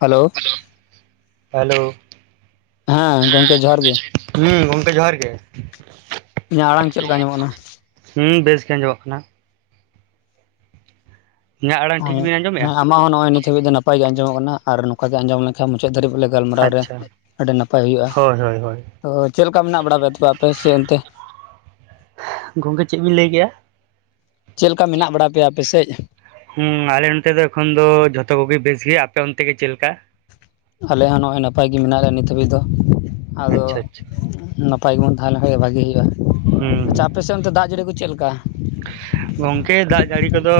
Hello hello ᱦᱮᱸ ᱜᱚᱝᱠᱮ ᱡᱚᱦᱟᱨ ᱜᱮ, ᱦᱩᱸ ᱜᱚᱝᱠᱮ ᱡᱚᱦᱟᱨ ᱜᱮ ᱤᱧᱟᱹᱜ ᱟᱲᱟᱝ ᱪᱮᱫ ᱞᱮᱠᱟ ᱧᱟᱢᱚᱜ ᱠᱟᱱᱟ? ᱦᱮᱸ ᱵᱮᱥ ᱜᱮ ᱟᱸᱡᱚᱢ ᱚᱜ ᱠᱟᱱᱟ ᱾ ᱤᱧᱟᱹᱜ ᱟᱲᱟᱝ ᱴᱷᱤᱠ ᱵᱤᱱ ᱟᱸᱡᱚᱢᱮᱜᱼᱟ ᱦᱮᱸ ᱟᱢᱟᱜ ᱦᱚᱸ ᱱᱚᱜ-ᱚᱭ ᱱᱤᱛ ᱦᱟᱹᱵᱤᱡ ᱫᱚ ᱱᱟᱯᱟᱭ ᱜᱮ ᱟᱸᱡᱚᱢᱚᱜ ᱠᱟᱱᱟ ᱾ ᱟᱨ ᱱᱚᱝᱠᱟ ᱜᱮ ᱟᱸᱡᱚᱢ ᱞᱮᱠᱷᱟᱱ ᱢᱩᱪᱟᱹᱫ ᱫᱷᱟᱵᱤᱡ ᱵᱚᱞᱮ, ᱜᱟᱞᱢᱟᱨᱟᱣ ᱨᱮ ᱟᱪᱪᱷᱟ ᱟᱹᱰᱤ ᱱᱟᱯᱟᱭ ᱦᱳᱭᱳᱜᱼᱟ, ᱦᱳᱭ ᱦᱳᱭ ᱦᱳᱭ ᱛᱚ ᱪᱮᱫ ᱞᱮᱠᱟ ᱢᱮᱱᱟᱜ ᱵᱟᱲᱟ ᱯᱮᱭᱟ ᱛᱮ ᱟᱯᱮ ᱥᱮ ᱚᱱᱛᱮ? ᱜᱚᱝᱠᱮ ᱪᱮᱫ ᱵᱤᱱ ᱞᱟᱹᱭ ᱠᱮᱜᱼᱟ? ᱪᱮᱫ ᱞᱮᱠᱟ ᱢᱮᱱᱟᱜ ᱵᱟᱲᱟ ᱯᱮᱭᱟ ᱟᱯᱮ ᱥᱮᱫ ᱾ ᱦᱮᱸ ᱟᱞᱮ ᱱᱚᱛᱮ ᱫᱚ ᱮᱠᱷᱚᱱ ᱫᱚ ᱡᱷᱚᱛᱚ ᱠᱚᱜᱮ ᱵᱮᱥ ᱜᱮᱭᱟ, ᱟᱯᱮ ᱚᱱᱛᱮ ᱜᱮ ᱪᱮᱫ ᱞᱮᱠᱟ? ᱟᱞᱮ ᱦᱚᱸ ᱱᱚᱜᱼᱚᱭ ᱱᱟᱯᱟᱭ ᱜᱮ ᱢᱮᱱᱟᱜ ᱞᱮᱭᱟ ᱱᱤᱛ ᱦᱟᱹᱵᱤᱡ ᱫᱚ, ᱟᱫᱚ ᱟᱪᱪᱷᱟ ᱟᱪᱪᱷᱟ ᱱᱟᱯᱟᱭ ᱵᱚᱱ ᱛᱟᱦᱮᱸ ᱞᱮᱱ ᱠᱷᱟᱡ ᱜᱮ ᱵᱷᱟᱜᱮ ᱦᱳᱭᱳᱜᱼᱟ, ᱟᱪᱪᱷᱟ ᱦᱩᱸ ᱟᱯᱮ ᱥᱮᱫ ᱚᱱᱛᱮ ᱫᱟᱜ ᱡᱟᱹᱲᱤ ᱠᱚ ᱪᱮᱫ ᱞᱮᱠᱟ? ᱜᱚᱝᱠᱮ ᱫᱟᱜ ᱡᱟᱹᱲᱤ ᱠᱚᱫᱚ,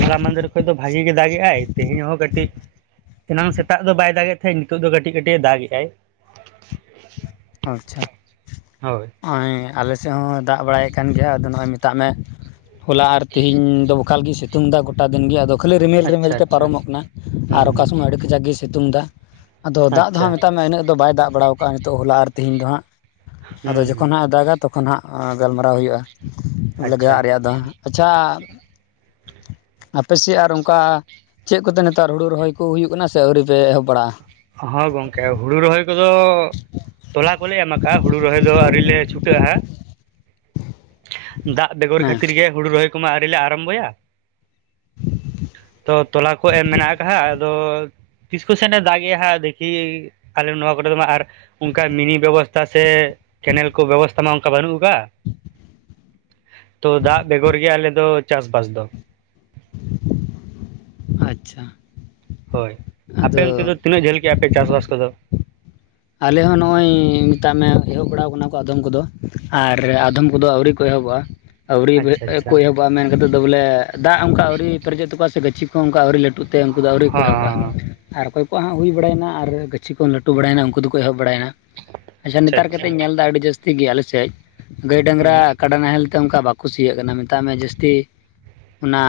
ᱦᱚᱞᱟ ᱢᱟᱫᱮᱨ ᱠᱷᱚᱱ ᱫᱚ ᱵᱷᱟᱜᱮ ᱜᱮ ᱫᱟᱜ ᱜᱮᱜᱟᱭ, ᱛᱮᱦᱮᱧ ᱦᱚᱸ ᱠᱟᱹᱴᱤᱡ ᱮᱱᱟᱝ ᱥᱮᱛᱟᱜ ᱫᱚ ᱵᱟᱭ ᱫᱟᱜ ᱮᱫ ᱛᱟᱦᱮᱸᱫ ᱱᱤᱛᱚᱜ ᱫᱚ ᱠᱟᱹᱴᱤᱡ ᱠᱟᱹᱴᱤᱡ ᱫᱟᱜ ᱮᱜᱟᱭ ᱾ ᱚ ᱟᱪᱪᱷᱟ, [unintelligible] ᱟᱞᱮ ᱥᱮᱫ ᱦᱚᱸ ᱫᱟᱜ ᱵᱟᱲᱟᱭᱮᱫ ᱠᱟᱱ ᱜᱮᱭᱟ, ᱟᱫᱚ ᱱᱚᱜᱼᱚᱭ ᱢᱮᱛᱟᱜ ᱢᱮ, ᱦᱚᱞᱟ ᱟᱨ ᱛᱤᱦᱤᱧ ᱫᱚ [unintelligible] ᱥᱤᱛᱩᱝ ᱫᱟ ᱜᱚᱴᱟ ᱫᱤᱱ ᱜᱮ, ᱟᱫᱚ ᱠᱷᱟᱹᱞᱤ ᱨᱤᱢᱤᱞ ᱨᱤᱢᱤᱞ ᱟᱪᱪᱷᱟ ᱛᱮ ᱟᱪᱪᱷᱟ ᱯᱟᱨᱚᱢᱚᱜ ᱠᱟᱱᱟ, ᱦᱩᱸ ᱟᱨ ᱚᱠᱟ ᱥᱚᱢᱚᱭ ᱟᱹᱰᱤ ᱠᱟᱡᱟᱠ ᱜᱮ ᱥᱤᱛᱩᱝ ᱫᱟ ᱟᱫᱚ ᱫᱟᱜ ᱫᱚ ᱟᱪᱪᱷᱟ ᱦᱟᱸᱜ ᱢᱮᱛᱟᱜ ᱢᱮ ᱤᱱᱟᱹᱜ ᱫᱚ ᱵᱟᱭ ᱫᱟᱜ ᱵᱟᱲᱟᱣ ᱱᱤᱛᱚᱜ ᱦᱚᱞᱟ ᱟᱨ ᱛᱤᱦᱤᱧ ᱫᱚ ᱦᱟᱸᱜ ᱾ ᱟᱫᱚ ᱦᱩᱸ ᱡᱚᱠᱷᱚᱱ ᱦᱟᱸᱜ ᱮ ᱫᱟᱜ-ᱟ ᱛᱚᱠᱷᱚᱱ ᱦᱟᱸᱜ ᱜᱟᱞᱢᱟᱨᱟᱣ ᱦᱳᱭᱳᱜᱼᱟ, ᱟᱪᱪᱷᱟ ᱜᱟᱭᱟᱜ ᱨᱮᱭᱟᱜ ᱫᱚ ᱟᱪᱪᱷᱟ ᱟᱯᱮ ᱥᱮᱫ ᱟᱨ ᱚᱱᱠᱟ ᱪᱮᱫ ᱠᱚᱛᱮ ᱱᱮᱛᱟᱨ ᱦᱩᱲᱩ ᱨᱚᱦᱚᱭ ᱠᱚ ᱦᱩᱭᱩᱜ ᱠᱟᱱᱟ, ᱥᱮ ᱟᱹᱣᱨᱤ ᱯᱮ ᱮᱦᱚᱵ ᱵᱟᱲᱟᱜᱼᱟ? ᱦᱮ ᱜᱚᱝᱠᱮ ᱦᱩᱲᱩ ᱨᱚᱦᱚᱭ ᱠᱚᱫᱚ, ᱛᱚᱞᱟ ᱠᱚᱞᱮ ᱮᱢ ᱠᱟᱜᱼᱟ, ᱦᱩᱲᱩ ᱨᱚᱦᱚᱭ ᱫᱚ ᱟᱹᱣᱨᱤ ᱞᱮ ᱪᱷᱩᱴᱟᱹᱜᱼᱟ ᱾ ᱫᱟᱜ ᱵᱮᱜᱚᱨ ᱦᱮᱸ ᱠᱷᱟᱹᱛᱤᱨ ᱜᱮ ᱦᱩᱲᱩ ᱨᱚᱦᱚᱭ ᱠᱚᱢᱟ ᱟᱹᱣᱨᱤ ᱞᱮ ᱟᱨᱟᱢ ᱵᱚᱭᱟ ᱾ ᱛᱚ ᱛᱚᱞᱟ ᱠᱚ ᱮᱢ ᱢᱮᱱᱟᱜ ᱟᱠᱟᱜᱟ, ᱟᱫᱚ ᱛᱤᱥ ᱠᱚ ᱥᱮᱱ ᱮ ᱫᱟᱜ ᱮᱜᱟ ᱦᱟᱸᱜ ᱫᱮ ᱠᱷᱤ ᱟᱞᱮ ᱱᱚᱣᱟ ᱠᱚᱨᱮ ᱫᱚ ᱢᱟ ᱟᱨ ᱚᱱᱠᱟ ᱢᱤᱱᱤ ᱵᱮᱵᱚᱥᱛᱟ ᱥᱮ ᱠᱮᱱᱮᱞ ᱠᱚ ᱵᱮᱵᱚᱥᱛᱟ ᱢᱟ ᱚᱱᱠᱟ ᱵᱟᱹᱱᱩᱜ ᱟᱠᱟᱫᱼᱟ ᱾ ᱛᱚ ᱫᱟᱜ ᱵᱮᱜᱚᱨ ᱜᱮ ᱟᱞᱮ ᱫᱚ ᱪᱟᱥᱼᱵᱟᱥ ᱫᱚ ᱾ ᱟᱪᱪᱷᱟ ᱦᱳᱭ ᱟᱯᱮ ᱟᱫᱚ ᱚᱱᱛᱮ ᱫᱚ ᱛᱤᱱᱟᱹᱜ ᱡᱷᱟᱹᱞ ᱠᱮᱜᱼᱟ ᱯᱮ ᱪᱟᱥ ᱵᱟᱥ ᱠᱚᱫᱚ? ᱟᱞᱮ ᱦᱚᱸ ᱱᱚᱜᱼᱚᱭ ᱢᱮᱛᱟᱜ ᱢᱮ ᱮᱦᱚᱵ ᱵᱟᱲᱟᱣ ᱟᱠᱟᱱᱟ ᱠᱚ ᱟᱫᱚᱢ ᱠᱚᱫᱚ ᱾ ᱟᱨ ᱟᱫᱚᱢ ᱠᱚᱫᱚ ᱟᱹᱣᱨᱤ ᱠᱚ ᱮᱦᱚᱵᱚᱜᱼᱟ ᱾ ᱟᱹᱣᱨᱤ ᱟᱪᱪᱷᱟ ᱠᱚ ᱟᱪᱪᱷᱟ ᱮᱦᱚᱵᱚᱜᱼᱟ ᱢᱮᱱ ᱠᱟᱛᱮᱫ ᱫᱚ ᱵᱚᱞᱮ, ᱫᱟᱜ ᱚᱱᱠᱟ ᱟᱹᱣᱨᱤ ᱯᱨᱮᱡ ᱚᱜ ᱛᱚᱠᱚᱣᱟ ᱥᱮ, ᱜᱟᱪᱷᱤ ᱠᱚ ᱦᱚᱸ ᱚᱱᱠᱟ ᱟᱹᱣᱨᱤ ᱞᱟᱹᱴᱩ ᱛᱮ ᱩᱱᱠᱩ ᱫᱚ ᱟᱹᱣᱨᱤ ᱠᱚ ᱮᱦᱚᱵᱼᱟ, ᱦᱚᱸ ᱟᱨ ᱚᱠᱚᱭ ᱠᱚᱣᱟᱜ ᱦᱟᱸᱜ ᱦᱩᱭ ᱵᱟᱲᱟᱭ ᱱᱟ, ᱟᱨ ᱜᱟᱹᱪᱷᱤ ᱠᱚ ᱞᱟᱹᱴᱩ ᱵᱟᱲᱟᱭ ᱱᱟ, ᱩᱱᱠᱩ ᱩᱱᱠᱩ ᱫᱚᱠᱚ ᱮᱦᱚᱵ ᱵᱟᱲᱟᱭ ᱱᱟ, ᱟᱪᱪᱷᱟ ᱱᱮᱛᱟᱨ ᱠᱟᱛᱮᱧ ᱧᱮᱞ ᱮᱫᱟ ᱟᱹᱰᱤ ᱡᱟᱹᱥᱛᱤ ᱜᱮ ᱟᱞᱮ ᱥᱮᱫ ᱜᱟᱹᱭ ᱦᱩᱸ ᱰᱟᱝᱨᱟ ᱠᱟᱰᱟ ᱱᱟᱦᱮᱞ ᱛᱮ ᱚᱱᱠᱟ ᱵᱟᱠᱚ ᱥᱤᱭᱟᱹᱜ ᱠᱟᱱᱟ ᱢᱮᱛᱟᱜ ᱢᱮ ᱡᱟᱹᱥᱛᱤ ᱚᱱᱟ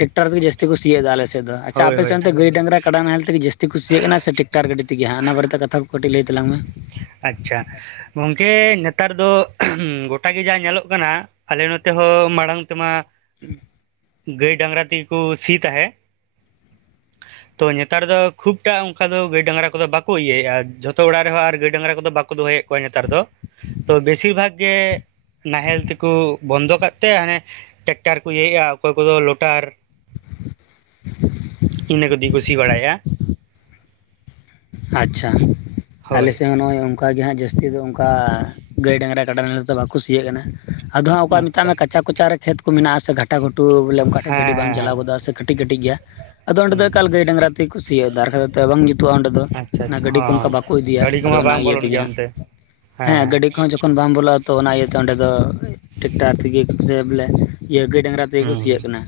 ᱴᱮᱠᱴᱟᱨ ᱛᱮᱜᱮ ᱡᱟᱹᱥᱛᱤ ᱠᱚ ᱥᱤᱭ ᱮᱫᱟ ᱟᱞᱮ ᱥᱮᱫ ᱫᱚ, ᱟᱪᱪᱷᱟ ᱦᱳᱭ ᱟᱯᱮ ᱦᱳᱭ ᱥᱮᱱ ᱛᱮ ᱜᱟᱹᱭ ᱰᱟᱝᱨᱟ ᱠᱟᱰᱟ ᱱᱟᱦᱮᱞ ᱛᱮᱜᱮ ᱡᱟᱹᱥᱛᱤ ᱠᱚ ᱥᱤᱭᱟᱜ ᱠᱟᱱᱟ, ᱥᱮ ᱴᱮᱠᱴᱟᱨ ᱜᱟᱹᱰᱤ ᱛᱮᱜᱮ ᱦᱟᱸᱜ ᱚᱱᱟ ᱵᱟᱨᱮ ᱛᱮ ᱠᱟᱛᱷᱟ ᱠᱚ ᱠᱟᱹᱴᱤᱡ ᱞᱟᱹᱭ ᱛᱟᱞᱟᱝ ᱢᱮ? ᱟᱪᱪᱷᱟ ᱜᱚᱝᱠᱮ ᱱᱮᱛᱟᱨ ᱫᱚ, ᱜᱚᱴᱟ ᱜᱮ ᱡᱟ ᱧᱮᱞᱚᱜ ᱠᱟᱱᱟ ᱾ ᱟᱞᱮ ᱱᱚᱛᱮ ᱦᱚᱸ ᱢᱟᱲᱟᱝ ᱛᱮᱢᱟ, ᱜᱟᱹᱭ ᱰᱟᱝᱨᱟ ᱛᱤ ᱠᱚ ᱥᱤ ᱛᱟᱦᱮᱫ, ᱛᱚ ᱱᱮᱛᱟᱨ ᱫᱚ ᱠᱷᱩᱵ ᱴᱟ ᱚᱱᱠᱟ ᱫᱚ ᱜᱟᱹᱭ ᱰᱟᱝᱨᱟ ᱠᱚᱫᱚ ᱵᱟᱠᱚ ᱤᱭᱟᱹᱭ ᱮᱜᱼᱟ, ᱡᱷᱚᱛᱚ ᱚᱲᱟᱜ ᱨᱮᱦᱚᱸ ᱟᱨ ᱜᱟᱹᱭ ᱰᱟᱝᱨᱟ ᱠᱚᱫᱚ ᱵᱟᱠᱚ ᱫᱚᱦᱚᱭᱮᱫ ᱠᱚᱣᱟ ᱱᱮᱛᱟᱨ ᱫᱚ, ᱛᱚ ᱵᱮᱥᱤᱨ ᱵᱷᱟᱜᱽ ᱜᱮ ᱱᱟᱦᱮᱞ ᱛᱮᱠᱚ ᱵᱚᱱᱫᱚ ᱠᱟᱜ ᱛᱮ ᱦᱟᱱᱮ ᱴᱮᱠᱴᱟᱨ ᱠᱚ ᱤᱭᱟᱹᱭᱮᱜᱼᱟ, ᱚᱠᱚᱭ ᱠᱚᱫᱚ ᱞᱚᱴᱟᱨ, ᱤᱱᱟᱹ ᱠᱚᱫᱚ ᱛᱮᱠᱚ ᱥᱤ ᱵᱟᱲᱟᱭᱟ ᱾ ᱟᱪᱪᱷᱟ, ᱟᱞᱮ ᱦᱳᱭ ᱥᱮᱫ ᱦᱚᱸ ᱱᱚᱜᱼᱚᱭ ᱚᱱᱠᱟ ᱜᱮ ᱦᱟᱸᱜ ᱡᱟᱹᱥᱛᱤ ᱫᱚ ᱚᱱᱠᱟ ᱜᱟᱹᱭ ᱰᱟᱝᱨᱟ ᱠᱟᱰᱟ ᱱᱟᱦᱮᱞ ᱫᱚ ᱵᱟ ᱠᱚ ᱥᱤᱭᱟᱜ ᱠᱟᱱᱟ ᱾ ᱟᱫᱚ ᱦᱟᱸᱜ ᱚᱠᱚᱭ ᱢᱮᱛᱟᱜ ᱟᱪᱪᱷᱟ ᱢᱮ ᱦᱮᱸ ᱠᱟᱪᱟ ᱠᱚᱪᱟ ᱨᱮ ᱠᱷᱮᱛ ᱠᱚ ᱢᱮᱱᱟᱜᱼᱟ ᱥᱮ ᱜᱷᱟᱴᱟ ᱜᱷᱩᱴᱩ ᱵᱚᱞᱮ ᱚᱱᱠᱟ ᱴᱷᱮᱱ ᱜᱟᱹᱰᱤ ᱵᱟᱝ ᱦᱮᱸ ᱦᱮᱸ ᱪᱟᱞᱟᱣ ᱜᱚᱫᱚᱜᱼᱟ, ᱥᱮ ᱠᱟᱹᱴᱤᱡ ᱠᱟᱹᱴᱤᱡ ᱜᱮᱭᱟ ᱾ ᱟᱫᱚ ᱚᱸᱰᱮ ᱫᱚ ᱦᱩᱸ ᱮᱠᱟᱞ ᱜᱟᱹᱭ ᱰᱟᱝᱨᱟ ᱛᱮ ᱠᱚ ᱥᱤᱭᱟ [unintelligible] ᱵᱟᱝ ᱡᱩᱛᱩᱜᱼᱟ ᱚᱸᱰᱮ ᱫᱚ ᱟᱪᱪᱷᱟ ᱚᱱᱟ ᱟᱪᱪᱷᱟ ᱜᱟᱹᱰᱤ ᱠᱚ ᱚᱱᱠᱟ ᱦᱚᱸ ᱵᱟᱠᱚ ᱤᱫᱤᱭᱟ ᱜᱟᱹᱰᱤ ᱠᱚᱢᱟ ᱟᱫᱚ ᱚᱱᱟ ᱵᱟᱝ ᱤᱭᱟᱹ ᱵᱚᱞᱚᱱ ᱛᱮᱜᱮ ᱜᱮᱭᱟ ᱦᱟᱸᱜ ᱚᱱᱛᱮ ᱦᱮᱸ ᱜᱟᱹᱰᱤ ᱠᱚᱦᱚᱸ ᱛᱚᱠᱷᱚᱱ ᱵᱟᱢ ᱵᱚᱞᱚᱜᱼᱟ ᱛᱚ ᱚᱱᱟ ᱤᱭᱟᱹᱛᱮ ᱚᱸᱰᱮ ᱫᱚ ᱴᱮᱠᱴᱟᱨ ᱛᱮᱜᱮ ᱥᱮ ᱵᱚᱞᱮ ᱤᱭᱟᱹ ᱜᱟᱹᱭ ᱰᱟᱝᱨᱟ ᱛᱮᱜᱮ ᱦᱮᱸ ᱠᱚ ᱦᱩᱸ ᱥᱤᱭᱟᱹᱜ ᱦᱩᱸ ᱠᱟᱱᱟ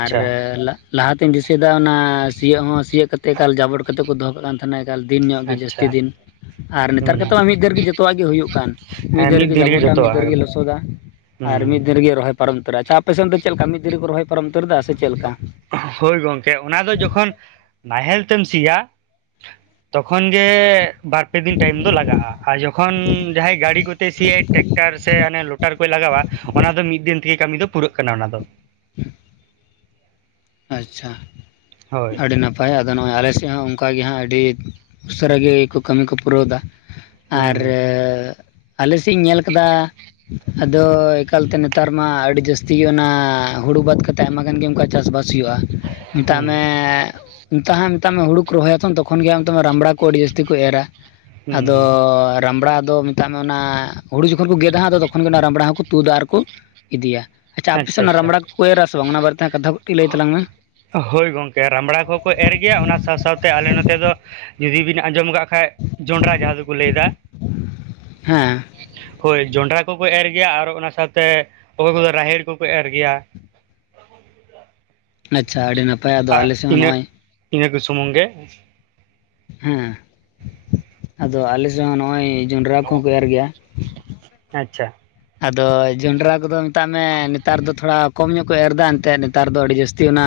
ᱟᱨ [unintelligible] ᱞᱟᱦᱟᱛᱮᱧ ᱫᱤᱥᱟᱹᱭᱮᱫᱟ ᱚᱱᱟ ᱥᱤᱭᱳᱜ ᱦᱚᱸ ᱥᱤᱭᱳᱜ ᱠᱟᱛᱮᱫ ᱮᱠᱟᱞ ᱡᱟᱵᱚᱲ ᱠᱟᱛᱮ ᱠᱚ ᱫᱚᱦᱚ ᱠᱟᱜ ᱠᱟᱱ ᱛᱟᱦᱮᱱᱟ᱾ ᱮᱠᱟᱞ ᱫᱤᱱ ᱧᱚᱜ ᱜᱮ ᱡᱟᱹᱥᱛᱤ ᱟᱪᱪᱷᱟ ᱫᱤᱱ᱾ ᱟᱨ ᱱᱮᱛᱟᱨ ᱠᱟᱛᱮᱫ ᱦᱩᱸ ᱢᱟ ᱢᱤᱫ ᱫᱷᱟᱹᱣ ᱨᱮᱜᱮ ᱡᱚᱛᱚᱣᱟᱜ ᱜᱮ ᱦᱩᱭᱩᱜ ᱠᱟᱱ ᱢᱤᱫ ᱦᱮᱸ ᱫᱷᱟᱹᱣ ᱨᱮᱜᱮ ᱫᱤᱱ ᱡᱟᱵᱚᱲᱟ ᱢᱤᱫ ᱡᱚᱛᱚᱣᱟᱜ ᱫᱷᱟᱹᱣ ᱨᱮ ᱜᱮ ᱮᱠᱫᱚᱢ᱾ ᱞᱚᱥᱚᱫᱟ᱾ ᱟᱨ ᱢᱤᱫ ᱫᱤᱱ ᱦᱩᱸ ᱨᱮᱜᱮ ᱨᱚᱦᱚᱭ ᱯᱟᱨᱚᱢ ᱩᱛᱟᱹᱨᱫᱟ ᱟᱨ ᱟᱯᱮᱥᱮᱫ ᱫᱚ ᱪᱮᱫ ᱞᱮᱠᱟ ᱢᱤᱫ ᱫᱤᱱ ᱨᱮᱠᱚ ᱨᱚᱦᱚᱭ ᱯᱟᱨᱚᱢ ᱩᱛᱟᱹᱨᱮᱫᱟ ᱥᱮ ᱪᱮᱫ ᱞᱮᱠᱟ? ᱦᱳᱭ ᱜᱚᱢᱠᱮ ᱚᱱᱟ ᱫᱚ ᱡᱚᱠᱷᱚᱱ ᱱᱟᱦᱮᱞ ᱛᱮᱢ ᱥᱤᱭᱟ ᱛᱚᱠᱷᱚᱱ ᱜᱮ ᱵᱟᱨᱯᱮ ᱫᱤᱱ ᱴᱟᱭᱤᱢ ᱫᱚ ᱞᱟᱜᱟᱜᱼᱟ ᱟᱨ ᱡᱚᱠᱷᱚᱱ ᱡᱟᱦᱟᱸᱭ ᱜᱟᱹᱲᱤ ᱠᱚᱛᱮ ᱥᱮᱭᱟᱭ ᱴᱮᱠᱴᱟᱨ ᱥᱮ ᱦᱟᱱᱮ ᱞᱚ [unintelligible] ᱞᱟᱜᱟᱣᱟ ᱚᱱᱟ ᱫᱚ ᱢᱤᱫ ᱫᱤᱱ ᱛᱮᱜᱮ ᱠᱟᱹᱢᱤ ᱫᱚ ᱯᱩᱨᱟᱹᱜ ᱠᱟᱱᱟ ᱚᱱᱟ ᱫᱚ᱾ ᱟᱪᱪᱷᱟ ᱦᱳᱭ ᱟᱹᱰᱤ ᱱᱟᱯ ᱱᱟᱯᱟᱭ ᱟᱫᱚ ᱱᱚᱜᱼᱚᱭ ᱟᱞᱮᱥᱮᱫ ᱦᱚᱸ ᱚᱱᱠᱟ ᱜᱮ ᱦᱟᱸᱜ ᱟᱹᱰᱤ ᱩᱥᱟᱹᱨᱟ ᱜᱮ ᱠᱟᱹᱢᱤ ᱠᱚ ᱯᱩᱨᱟᱹᱣᱮᱫᱟ ᱟᱨ ᱦᱩᱸ ᱟᱞᱮ ᱥᱮᱫ ᱤᱧ ᱧᱮᱞ ᱠᱟᱫᱟ ᱟᱫᱚ ᱮᱠᱟᱞ ᱛᱮ ᱱᱮᱛᱟᱨ ᱢᱟ ᱟᱹᱰᱤ ᱡᱟᱹᱥᱛᱤ ᱚᱱᱟ ᱦᱩᱲᱩ ᱵᱟᱫ ᱠᱟᱛᱮᱫ ᱟᱭᱢᱟ ᱜᱟᱱ ᱜᱮ ᱚᱱᱠᱟ ᱪᱟᱥ ᱵᱟᱥ [unintelligible] ᱢᱮᱛᱟᱜ ᱦᱩᱸ ᱢᱮ᱾ [unintelligible] ᱢᱮ ᱦᱩᱲᱩ ᱠᱚ ᱨᱚᱦᱚᱭᱟ ᱛᱚ ᱛᱚᱠᱷᱚᱱ ᱜᱮ ᱢᱮᱛᱟᱢᱟ ᱨᱟᱢᱵᱽᱲᱟ ᱠᱚ ᱟᱹᱰᱤ ᱡᱟᱹᱥᱛᱤ ᱠᱚ ᱮᱨᱟ᱾ ᱟᱫᱚ ᱦᱩᱸ ᱨᱟᱢᱲᱟ ᱫᱚ ᱢᱮᱛᱟᱜ ᱢᱮ ᱚᱱᱟ ᱦᱩᱲᱩ ᱡᱚᱠᱷᱚᱱ ᱠᱚ ᱜᱮᱫᱟᱼᱟ ᱛᱚᱠᱷᱚᱱ ᱜᱮ ᱚᱱᱟ ᱨᱟᱢᱵᱽᱲᱟ ᱦᱚᱸᱠᱚ ᱛᱩᱫᱟ ᱟᱨᱠᱚ ᱤᱫᱤᱭᱟ᱾ ᱟᱪᱪᱷᱟ ᱟᱯᱮ ᱥᱮᱱ ᱚᱱᱟ ᱨᱟᱢᱵᱽᱲᱟ ᱠᱚ ᱠᱚ ᱮᱨᱟ ᱥᱮ ᱵᱟᱝ ᱚᱱᱟ ᱵᱟᱨᱮ ᱛᱮ ᱠᱟᱛᱷᱟ ᱠᱟᱹᱴᱤᱡ ᱞᱟᱹᱭ ᱛᱟᱞᱟᱝ ᱢᱮ᱾ ᱦᱳᱭ ᱜᱚᱝᱠᱮ ᱨᱟᱢᱲᱟ ᱠᱚ ᱠᱚ ᱮᱨ ᱜᱮᱭᱟ ᱚᱱᱟ ᱥᱟᱶ ᱥᱟᱶᱛᱮ ᱟᱞᱮ ᱱᱚᱛᱮ ᱫᱚ ᱡᱩᱫᱤ ᱵᱤᱱ ᱟᱸᱡᱚᱢ ᱠᱟᱜ ᱠᱷᱟᱱ ᱦᱮᱸ ᱡᱚᱸᱰᱨᱟ ᱡᱟᱦᱟᱸ ᱫᱚᱠᱚ ᱞᱟᱹᱭᱫᱟ ᱦᱮᱸ ᱦᱳᱭ ᱡᱚᱱᱰᱨᱟ ᱠᱚᱠᱚ ᱮᱨ ᱜᱮᱭᱟ ᱟᱨ ᱚᱱᱟ ᱥᱟᱶᱛᱮ ᱚᱠᱚᱭ ᱠᱚᱫᱚ ᱨᱟᱦᱮᱲ ᱠᱚᱠᱚ ᱮᱨ ᱜᱮᱭᱟ᱾ ᱟᱪᱪᱷᱟ ᱟᱹᱰᱤ ᱱᱟᱯᱟᱭ ᱟᱫᱚ ᱟᱨ ᱟᱞᱮᱥᱮᱫ ᱦᱚᱸ ᱤᱱᱟᱹᱜ ᱱᱚᱜᱼᱚᱭ ᱤᱱᱟᱹ ᱠᱚ ᱥᱩᱢᱩᱝ ᱜᱮ ᱦᱮᱸ ᱟᱫᱚ ᱟᱞᱮᱥᱮᱫ ᱦᱚᱸ ᱱᱚᱜᱼᱚᱭ ᱡᱚᱱᱰᱨᱟ ᱠᱚᱦᱚᱸ ᱠᱚ ᱮᱨ ᱜᱮᱭᱟ᱾ ᱟᱪᱪᱷᱟ᱾ ᱟᱫᱚ ᱡᱚᱱᱰᱨᱟ ᱠᱚᱫᱚ ᱢᱮᱛᱟᱜ ᱢᱮ ᱱᱮᱛᱟᱨ ᱫᱚ ᱛᱷᱚᱲᱟ ᱠᱚᱢ ᱧᱚᱜ ᱠᱚ ᱮᱨ ᱮᱫᱟ ᱮᱱᱛᱮᱫ᱾ ᱱᱮᱛᱟᱨ ᱫᱚ ᱟᱹᱰᱤ ᱡᱟᱹᱥᱛᱤ ᱚᱱᱟ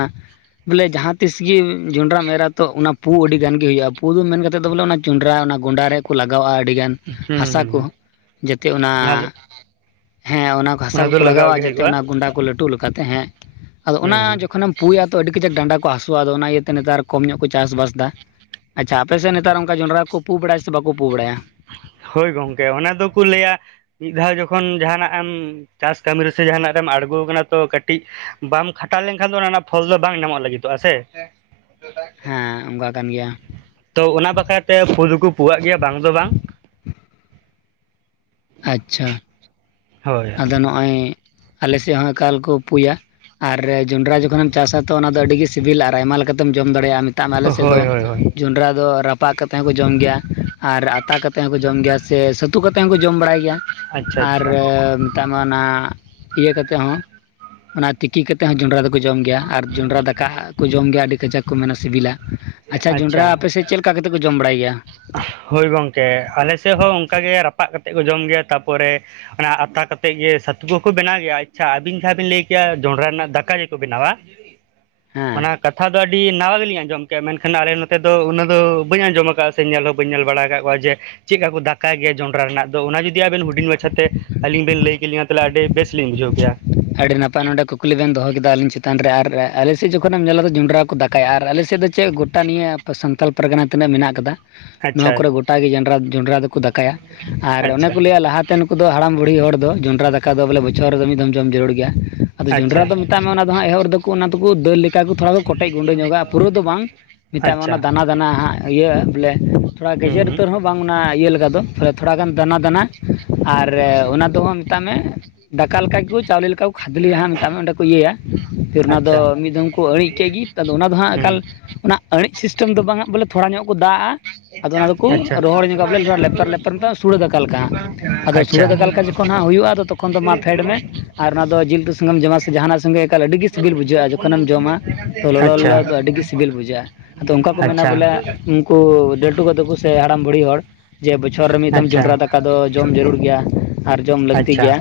ᱵᱚᱞᱮ ᱡᱟᱦᱟᱸ ᱛᱤᱥ ᱜᱮ ᱡᱚᱱᱰᱟᱢ ᱮᱨᱟ ᱛᱚ ᱚᱱᱟ ᱯᱩ ᱟᱹᱰᱤ ᱜᱟᱱ ᱜᱮ ᱦᱳᱭᱳᱜᱼᱟ ᱯᱩ ᱫᱚ ᱢᱮᱱ ᱠᱟᱛᱮᱫ ᱫᱚ ᱵᱚᱞᱮ ᱡᱚᱸᱰᱨᱟ ᱚᱱᱟ ᱜᱚᱰᱟ ᱨᱮᱠᱚ ᱞᱟᱜᱟᱣ-ᱟᱜ ᱟ ᱟᱹᱰᱤ ᱜᱟᱱ ᱦᱩᱸ ᱦᱟᱥᱟ ᱦᱩᱸ ᱠᱚ ᱦᱩᱸ ᱡᱟᱛᱮ ᱚᱱᱟ ᱦᱮᱸ ᱚᱱᱟ ᱦᱟᱸᱥᱟ ᱫᱚ ᱠᱚᱠᱚ ᱞᱟᱜᱟᱣ ᱜᱮ ᱟᱜᱼᱟ ᱡᱟᱛᱮ ᱦᱩᱭᱩᱜᱼᱟ ᱚᱱᱟ ᱜᱩᱱᱰᱟ ᱠᱚ ᱞᱟᱹᱴᱩ ᱞᱮᱠᱟᱛᱮ ᱛᱟᱸᱦᱮᱜ ᱟᱫᱚ ᱚᱱᱟ ᱦᱩᱸ ᱦᱩᱸ ᱡᱚᱠᱷᱚᱱᱮᱢ ᱯᱩᱭᱟᱛᱚ ᱟᱹᱰᱤ ᱠᱟᱡᱟᱠ ᱰᱟᱸᱰᱟ ᱠᱚ ᱦᱟᱹᱥᱩᱼᱟ ᱟᱫᱚ ᱚᱱᱟ ᱤᱭᱟᱹᱛᱮ ᱱᱮᱛᱟᱨ ᱠᱚᱢ ᱧᱚᱜ ᱠᱚ ᱪᱟᱥ ᱵᱟᱥ ᱫᱟ᱾ ᱟᱪᱪᱷᱟ ᱟᱯᱮ ᱥᱮᱫ ᱱᱮᱛᱟᱨ ᱚᱱᱠᱟ ᱡᱚᱱᱰᱨᱟ ᱠᱚ ᱯᱩ ᱵᱟᱲᱟᱭᱟ ᱥᱮ ᱵᱟᱠᱚ ᱯᱩ ᱵᱟᱲᱟᱭᱟ᱾ ᱦᱳᱭ ᱜᱚᱢᱠᱮ ᱚᱱᱟ ᱫᱚᱠᱚ ᱞᱟᱹᱭᱟ ᱢᱤᱫ ᱫᱷᱟᱣ ᱡᱚᱠᱷᱚᱱ ᱡᱟᱦᱟᱱᱟᱜ ᱮᱢ ᱪᱟᱥ ᱠᱟᱹᱢᱤ ᱨᱮᱥᱮ ᱡᱟᱦᱟᱱᱟᱜ ᱨᱮᱢ ᱟᱬᱜᱚ ᱟᱠᱟᱱᱟ ᱛᱚ ᱠᱟᱹᱴᱤᱡ ᱵᱟᱢ ᱠᱷᱟᱴᱟᱣ ᱞᱮᱱᱠᱷᱟᱱ ᱫᱚ ᱚᱱᱟ ᱨᱮᱱᱟᱜ ᱯᱷᱚᱞ ᱫᱚ ᱵᱟᱝ ᱧᱟᱢᱚᱜ ᱞᱟᱹᱜᱤᱫᱚᱜᱼᱟ ᱥᱮ ᱦᱮᱸ ᱚᱱᱠᱟ ᱠᱟᱱ ᱜᱮᱭᱟ᱾ ᱛᱚ ᱚᱱᱟ ᱵᱟᱠᱷᱨᱟ ᱛᱮ ᱯᱷᱩ ᱫᱚᱠᱚ ᱯᱩ ᱟᱜ ᱜᱮᱭᱟ ᱵᱟᱝ ᱫᱚ ᱵᱟᱝ ᱟᱪᱪᱷᱟ ᱦᱳᱭ ᱟᱫᱚ ᱱᱚᱜᱼᱚᱭ ᱟᱞᱮ ᱥᱮᱫ ᱦᱚᱸ ᱮᱠᱟᱞ ᱠᱚ ᱯᱩᱭᱟ᱾ ᱟᱨ ᱡᱚᱱᱰᱨᱟ ᱡᱚᱠᱷᱚᱱᱮᱢ ᱪᱟᱥᱟ ᱛᱚ ᱚᱱᱟ ᱫᱚ ᱟᱹᱰᱤ ᱜᱮ ᱥᱤᱵᱤᱞᱟ ᱟᱨ ᱟᱭᱢᱟ ᱞᱮᱠᱟ ᱞᱮᱠᱟᱛᱮᱢ ᱡᱚᱢ ᱫᱟᱲᱮᱭᱟᱜᱼᱟ᱾ ᱢᱮᱛᱟᱜ ᱢᱮ ᱟᱞᱮ ᱥᱮᱫ ᱫᱚ᱾ ᱦᱳᱭ ᱦᱳᱭ ᱦᱳᱭ ᱡᱚᱸᱰᱨᱟ ᱫᱚ ᱨᱟᱯᱟᱜ ᱠᱟᱛᱮ ᱦᱚᱸᱠᱚ ᱡᱚᱢ ᱜᱮᱭᱟ ᱟᱨ ᱟᱛᱟ ᱠᱟᱛᱮ ᱦᱚᱸᱠᱚ ᱡᱚᱢ ᱜᱮᱭᱟ ᱥᱮ ᱪᱷᱟᱹᱛᱩ ᱠᱟᱛᱮ ᱦᱚᱸᱠᱚ ᱡᱚᱢ ᱵᱟᱲᱟᱭ ᱜᱮᱭᱟ᱾ ᱟᱪᱪᱷᱟ ᱟᱨ ᱟᱪᱪᱷᱟ ᱢᱮᱛᱟᱜ ᱢᱮ ᱚᱱᱟ ᱤᱭᱟᱹ ᱠᱟᱛᱮᱫ ᱦᱚ᱾ ᱚᱱᱟ ᱛᱤᱠᱤ ᱠᱟᱛᱮᱫ ᱦᱚᱸ ᱡᱚᱸᱰᱨᱟ ᱫᱚᱠᱚ ᱡᱚᱢ ᱜᱮᱭᱟ ᱟᱨ ᱡᱚᱱᱰᱨᱟ ᱫᱟᱠᱟ ᱠᱚ ᱡᱚᱢ ᱜᱮᱭᱟ ᱟᱹᱰᱤ ᱠᱟᱡᱟᱠ ᱠᱚ ᱢᱮᱱᱟ ᱥᱤᱵᱤᱞᱟ᱾ ᱟᱪᱪᱷᱟ ᱡᱚᱸᱰᱨᱟ ᱟᱯᱮ ᱥᱮᱫ ᱪᱮᱫ ᱞᱮᱠᱟ ᱠᱟ ᱠᱟᱛᱮᱫ ᱠᱚ ᱡᱚᱢ ᱵᱟᱲᱟᱭ ᱜᱮᱭᱟ? ᱦᱳᱭ ᱜᱚᱝᱠᱮ ᱟᱞᱮ ᱥᱮᱫ ᱦᱚᱸ ᱚᱱᱠᱟ ᱜᱮ ᱨᱟᱯᱟᱜ ᱠᱟᱛᱮᱜ ᱠᱚ ᱡᱚᱢ ᱜᱮᱭᱟ ᱛᱟᱯᱚᱨᱮ ᱚᱱᱟ ᱟᱛᱟ ᱠᱟᱛᱮᱫ ᱜᱮ ᱪᱟᱹᱛᱩ ᱠᱚᱠᱚ ᱵᱮᱱᱟᱣ ᱜᱮᱭᱟ ᱟᱪᱪᱷᱟ ᱟᱹᱵᱤᱱ ᱡᱟᱦᱟᱸ ᱵᱤᱱ ᱞᱟᱹᱭ ᱠᱮᱜᱼᱟ ᱡᱚᱸᱰᱨᱟ ᱨᱮᱱᱟᱜ ᱫᱟᱠᱟ ᱜᱮᱠᱚ ᱵᱮᱱᱟᱣᱟ᱾ [unintelligible] ᱦᱮᱸ ᱚᱱᱟ ᱠᱟᱛᱷᱟ ᱫᱚ ᱟᱹᱰᱤ ᱱᱟᱣᱟ ᱜᱮᱞᱤᱧ ᱟᱸᱡᱚᱢ ᱠᱮᱜᱼᱟ ᱢᱮᱱᱠᱷᱟᱱ ᱟᱞᱮ ᱱᱚᱛᱮ ᱫᱚ ᱩᱱᱟᱹᱜ ᱫᱚ ᱵᱟᱹᱧ ᱟᱸᱡᱚᱢ ᱟᱠᱟᱫᱼᱟ᱾ ᱧᱮᱞ ᱦᱚᱸ ᱵᱟᱹᱧ ᱧᱮᱞ ᱵᱟᱲᱟ ᱟᱠᱟᱫ ᱠᱚᱣᱟ ᱡᱮ ᱪᱮᱫ ᱞᱮᱠᱟ ᱠᱚ ᱫᱟᱠᱟ ᱜᱮᱭᱟ ᱡᱚᱸᱰᱨᱟ ᱨᱮᱱᱟᱜ ᱫᱚ ᱚᱱᱟ ᱡᱩᱫᱤ ᱟᱵᱮᱱ ᱦᱩᱰᱤᱧ ᱦᱩᱰᱤᱧ ᱢᱟᱪᱷᱟᱛᱮ ᱟᱹᱞᱤᱧ ᱵᱮᱱ ᱞᱟᱹᱭ ᱠᱤᱧᱟ ᱛᱟᱦᱚᱞᱮ ᱟᱹᱰᱤ ᱵᱮᱥᱞᱤᱧ ᱵᱩᱡᱟᱹᱣ ᱠᱮᱭᱟ᱾ ᱟᱹᱰᱤ ᱱᱟᱯᱟᱭ ᱱᱚᱰᱮ ᱠᱩᱠᱞᱤ ᱵᱮᱱ ᱫᱚᱦᱚ ᱠᱮᱫᱟ ᱟᱹᱞᱤᱧ ᱪᱮᱛᱟᱱ ᱨᱮ ᱟᱨ ᱟᱞᱮ ᱥᱮᱫ ᱡᱚᱠᱷᱚᱱᱮᱢ ᱧᱮᱞᱟ ᱫᱚ ᱡᱚᱸᱰᱨᱟ ᱠᱚ ᱫᱟᱠᱟᱭᱟ ᱟᱨ ᱟᱞᱮ ᱥᱮᱫ ᱫᱚᱼᱼ ᱪᱮᱫ ᱜᱚᱴᱟ ᱱᱤᱭᱟᱹ ᱥᱟᱱᱛᱟᱞ ᱯᱟᱨᱜᱟᱱᱟ ᱛᱤᱱᱟᱹᱜ ᱢᱮᱱᱟᱜ ᱟᱠᱟᱫᱟ᱾ ᱟᱪᱪᱷᱟ ᱱᱚᱣᱟ ᱠᱚᱨᱮ ᱜᱚᱴᱟ ᱜᱮ ᱡᱚᱱᱰᱨᱟ ᱡᱚᱸᱱᱰᱨᱟ ᱫᱚᱠᱚ ᱫᱟᱠᱟᱼᱼ ᱠᱟᱭᱟ ᱟᱨ ᱚᱱᱮ ᱟᱪᱪᱷᱟ ᱠᱚ ᱞᱟᱹᱭᱟ ᱞᱟᱦᱟᱛᱮ ᱱᱩᱠᱩ ᱫᱚ ᱦᱟᱲᱟᱢ ᱵᱩᱲᱦᱤ ᱦᱚᱲ ᱫᱚ, ᱡᱚᱸᱱᱰᱨᱟ ᱫᱟᱠᱟ ᱫᱚ ᱵᱚᱞᱮ ᱵᱚᱪᱷᱚᱨ ᱨᱮ ᱢᱤᱫ ᱫᱷᱚᱢᱼᱼ ᱡᱚᱢ ᱡᱟᱹᱨᱩᱲ ᱜᱮᱭᱟ᱾ ᱟᱫᱚ ᱟᱪᱪᱷᱟ ᱡᱚᱸᱱᱰᱨᱟ ᱫᱚ ᱢᱮᱛᱟᱜ ᱢᱮ ᱚᱱᱟ ᱫᱚ ᱦᱟᱸᱜ ᱮᱦᱚᱵ ᱨᱮ ᱫᱚᱠᱚ ᱚᱱᱟ ᱫᱚᱠᱚ ᱫᱟᱹᱞᱼᱼ ᱠᱟ ᱜᱩ ᱛᱷᱚᱲᱟ ᱠᱚ ᱠᱚᱴᱮᱡ ᱜᱩᱰᱟᱹ ᱧᱚᱜᱚᱜᱼᱟ ᱯᱩᱨᱟᱹ ᱫᱚ ᱵᱟᱝ, ᱢᱮᱛᱟᱜ ᱢᱮ ᱟᱪᱪᱷᱟ ᱚᱱᱟ ᱫᱟᱱᱟ ᱫᱟᱱᱟ ᱦᱟᱸᱜ ᱤᱭᱟᱹ ᱵᱚᱞᱮᱼᱼ ᱛᱷᱚᱲᱟ ᱦᱩᱸ ᱜᱮᱡᱮᱨ ᱦᱩᱸ ᱩᱛᱟᱹᱨ ᱦᱚᱸ ᱵᱟᱝ ᱚᱱᱟ ᱤᱭᱟᱹ ᱞᱮᱠᱟ ᱫᱚ, ᱛᱚᱞᱮ ᱛᱷᱚᱲᱟᱜᱟᱱ ᱫᱟᱱᱟ ᱫᱟᱱᱟ ᱟᱨ ᱟᱪᱪᱷᱟ ᱚᱱᱟ ᱫᱚᱦᱚᱼᱼ ᱢᱮᱛᱟᱜ ᱢᱮ ᱫᱟᱠᱟ ᱞᱮᱠᱟ ᱜᱮᱠᱚ ᱪᱟᱣᱞᱮ ᱞᱮᱠᱟ ᱠᱚ ᱠᱷᱟᱫᱽᱞᱮ ᱡᱟᱦᱟᱸ ᱢᱮᱛᱟᱜ ᱢᱮ ᱚᱸᱰᱮ ᱠᱚ ᱤᱭᱟᱹᱭᱟ᱾ ᱯᱷᱤᱨ ᱚᱱᱟ ᱫᱚ ᱟᱪᱪᱷᱟ ᱢᱤᱫ ᱫᱷᱢ ᱠᱚ ᱟᱹᱬᱤᱡ ᱠᱮᱫ ᱜᱮ ᱟᱫᱚ ᱚᱱᱟ ᱫᱚ ᱦᱟᱸᱜ ᱦᱩᱸ ᱮᱠᱟᱞ ᱚᱱᱟᱼᱼ ᱟᱹᱬᱤᱡ ᱥᱤᱥᱴᱮᱢ ᱫᱚ ᱵᱟᱝᱜ ᱵᱚᱞᱮ ᱛᱷᱚᱲᱟ ᱧᱚᱜ ᱠᱚ ᱫᱟᱜᱼᱟᱼᱼ ᱟᱫᱚ ᱚᱱᱟ ᱫᱚᱠᱚ ᱨᱚᱦᱚᱲ ᱧᱚᱜᱟ ᱵᱚᱞᱮ ᱞᱮᱯᱮᱨ ᱞᱮᱯᱮᱨ ᱥᱩᱲᱟᱹ ᱫᱟᱠᱟ ᱞᱮᱠᱟ ᱦᱟᱸᱜ ᱟᱫᱚ ᱥᱩᱲᱟᱹ ᱫᱟᱠᱟ ᱞᱮᱠᱟ ᱡᱚᱠᱷ ᱼᱼ ᱛᱚᱠᱷᱚᱱ ᱦᱟᱸᱜ ᱦᱩᱭᱩᱜᱼᱟ᱾ ᱟ ᱛᱚᱠᱷᱚᱱ ᱫᱚ ᱢᱟ ᱯᱷᱮᱰ ᱢᱮ, ᱟᱨ ᱚᱱᱟ ᱫᱚ ᱡᱤᱞ ᱩᱛᱩ ᱥᱚᱸᱜᱮᱢ ᱡᱚᱢᱟ ᱥᱮ ᱡᱟᱦᱟᱱᱟᱜ ᱥᱚᱸᱜᱮ ᱮᱠᱟᱞ ᱟᱹᱰᱤ ᱜᱮ ᱥᱤᱵᱤᱞ ᱵᱩᱡᱷᱟᱹᱜᱼᱟ ᱡᱚᱠᱷᱚᱱᱮᱢ ᱡᱚᱢᱟ ᱛᱚ ᱟᱪᱪᱷᱟ ᱞᱚᱞᱚ ᱫᱚ ᱟᱹᱰᱤ ᱜᱮ ᱥᱤᱵᱤᱞ ᱵᱩᱡᱷᱟᱹᱜᱼᱟ᱾ ᱟᱫᱚ ᱚᱱᱠᱟ ᱠᱚ ᱢᱮᱱᱟ ᱵᱚᱞᱮ ᱩᱱᱠᱩ [unintelligible] ᱠᱟ ᱛᱟ ᱠᱚ ᱥᱮ ᱦᱟᱲᱟᱢ ᱵᱩᱲᱦᱤ ᱦᱚᱲ᱾ ᱡᱮ ᱵᱚᱪᱷᱚᱨ ᱨᱮ ᱢᱤᱫ ᱫᱚᱢ ᱟᱪᱪᱷᱟ ᱡᱚᱸᱰᱨᱟ ᱫᱟᱠᱟ ᱫᱚ ᱡᱚᱢ ᱡᱟᱹᱨᱩᱲ ᱜᱮᱭᱟ ᱟᱨ ᱡᱚᱢ ᱞᱟᱹᱠᱛᱤ ᱟᱪᱪᱷᱟ ᱜᱮᱭᱟ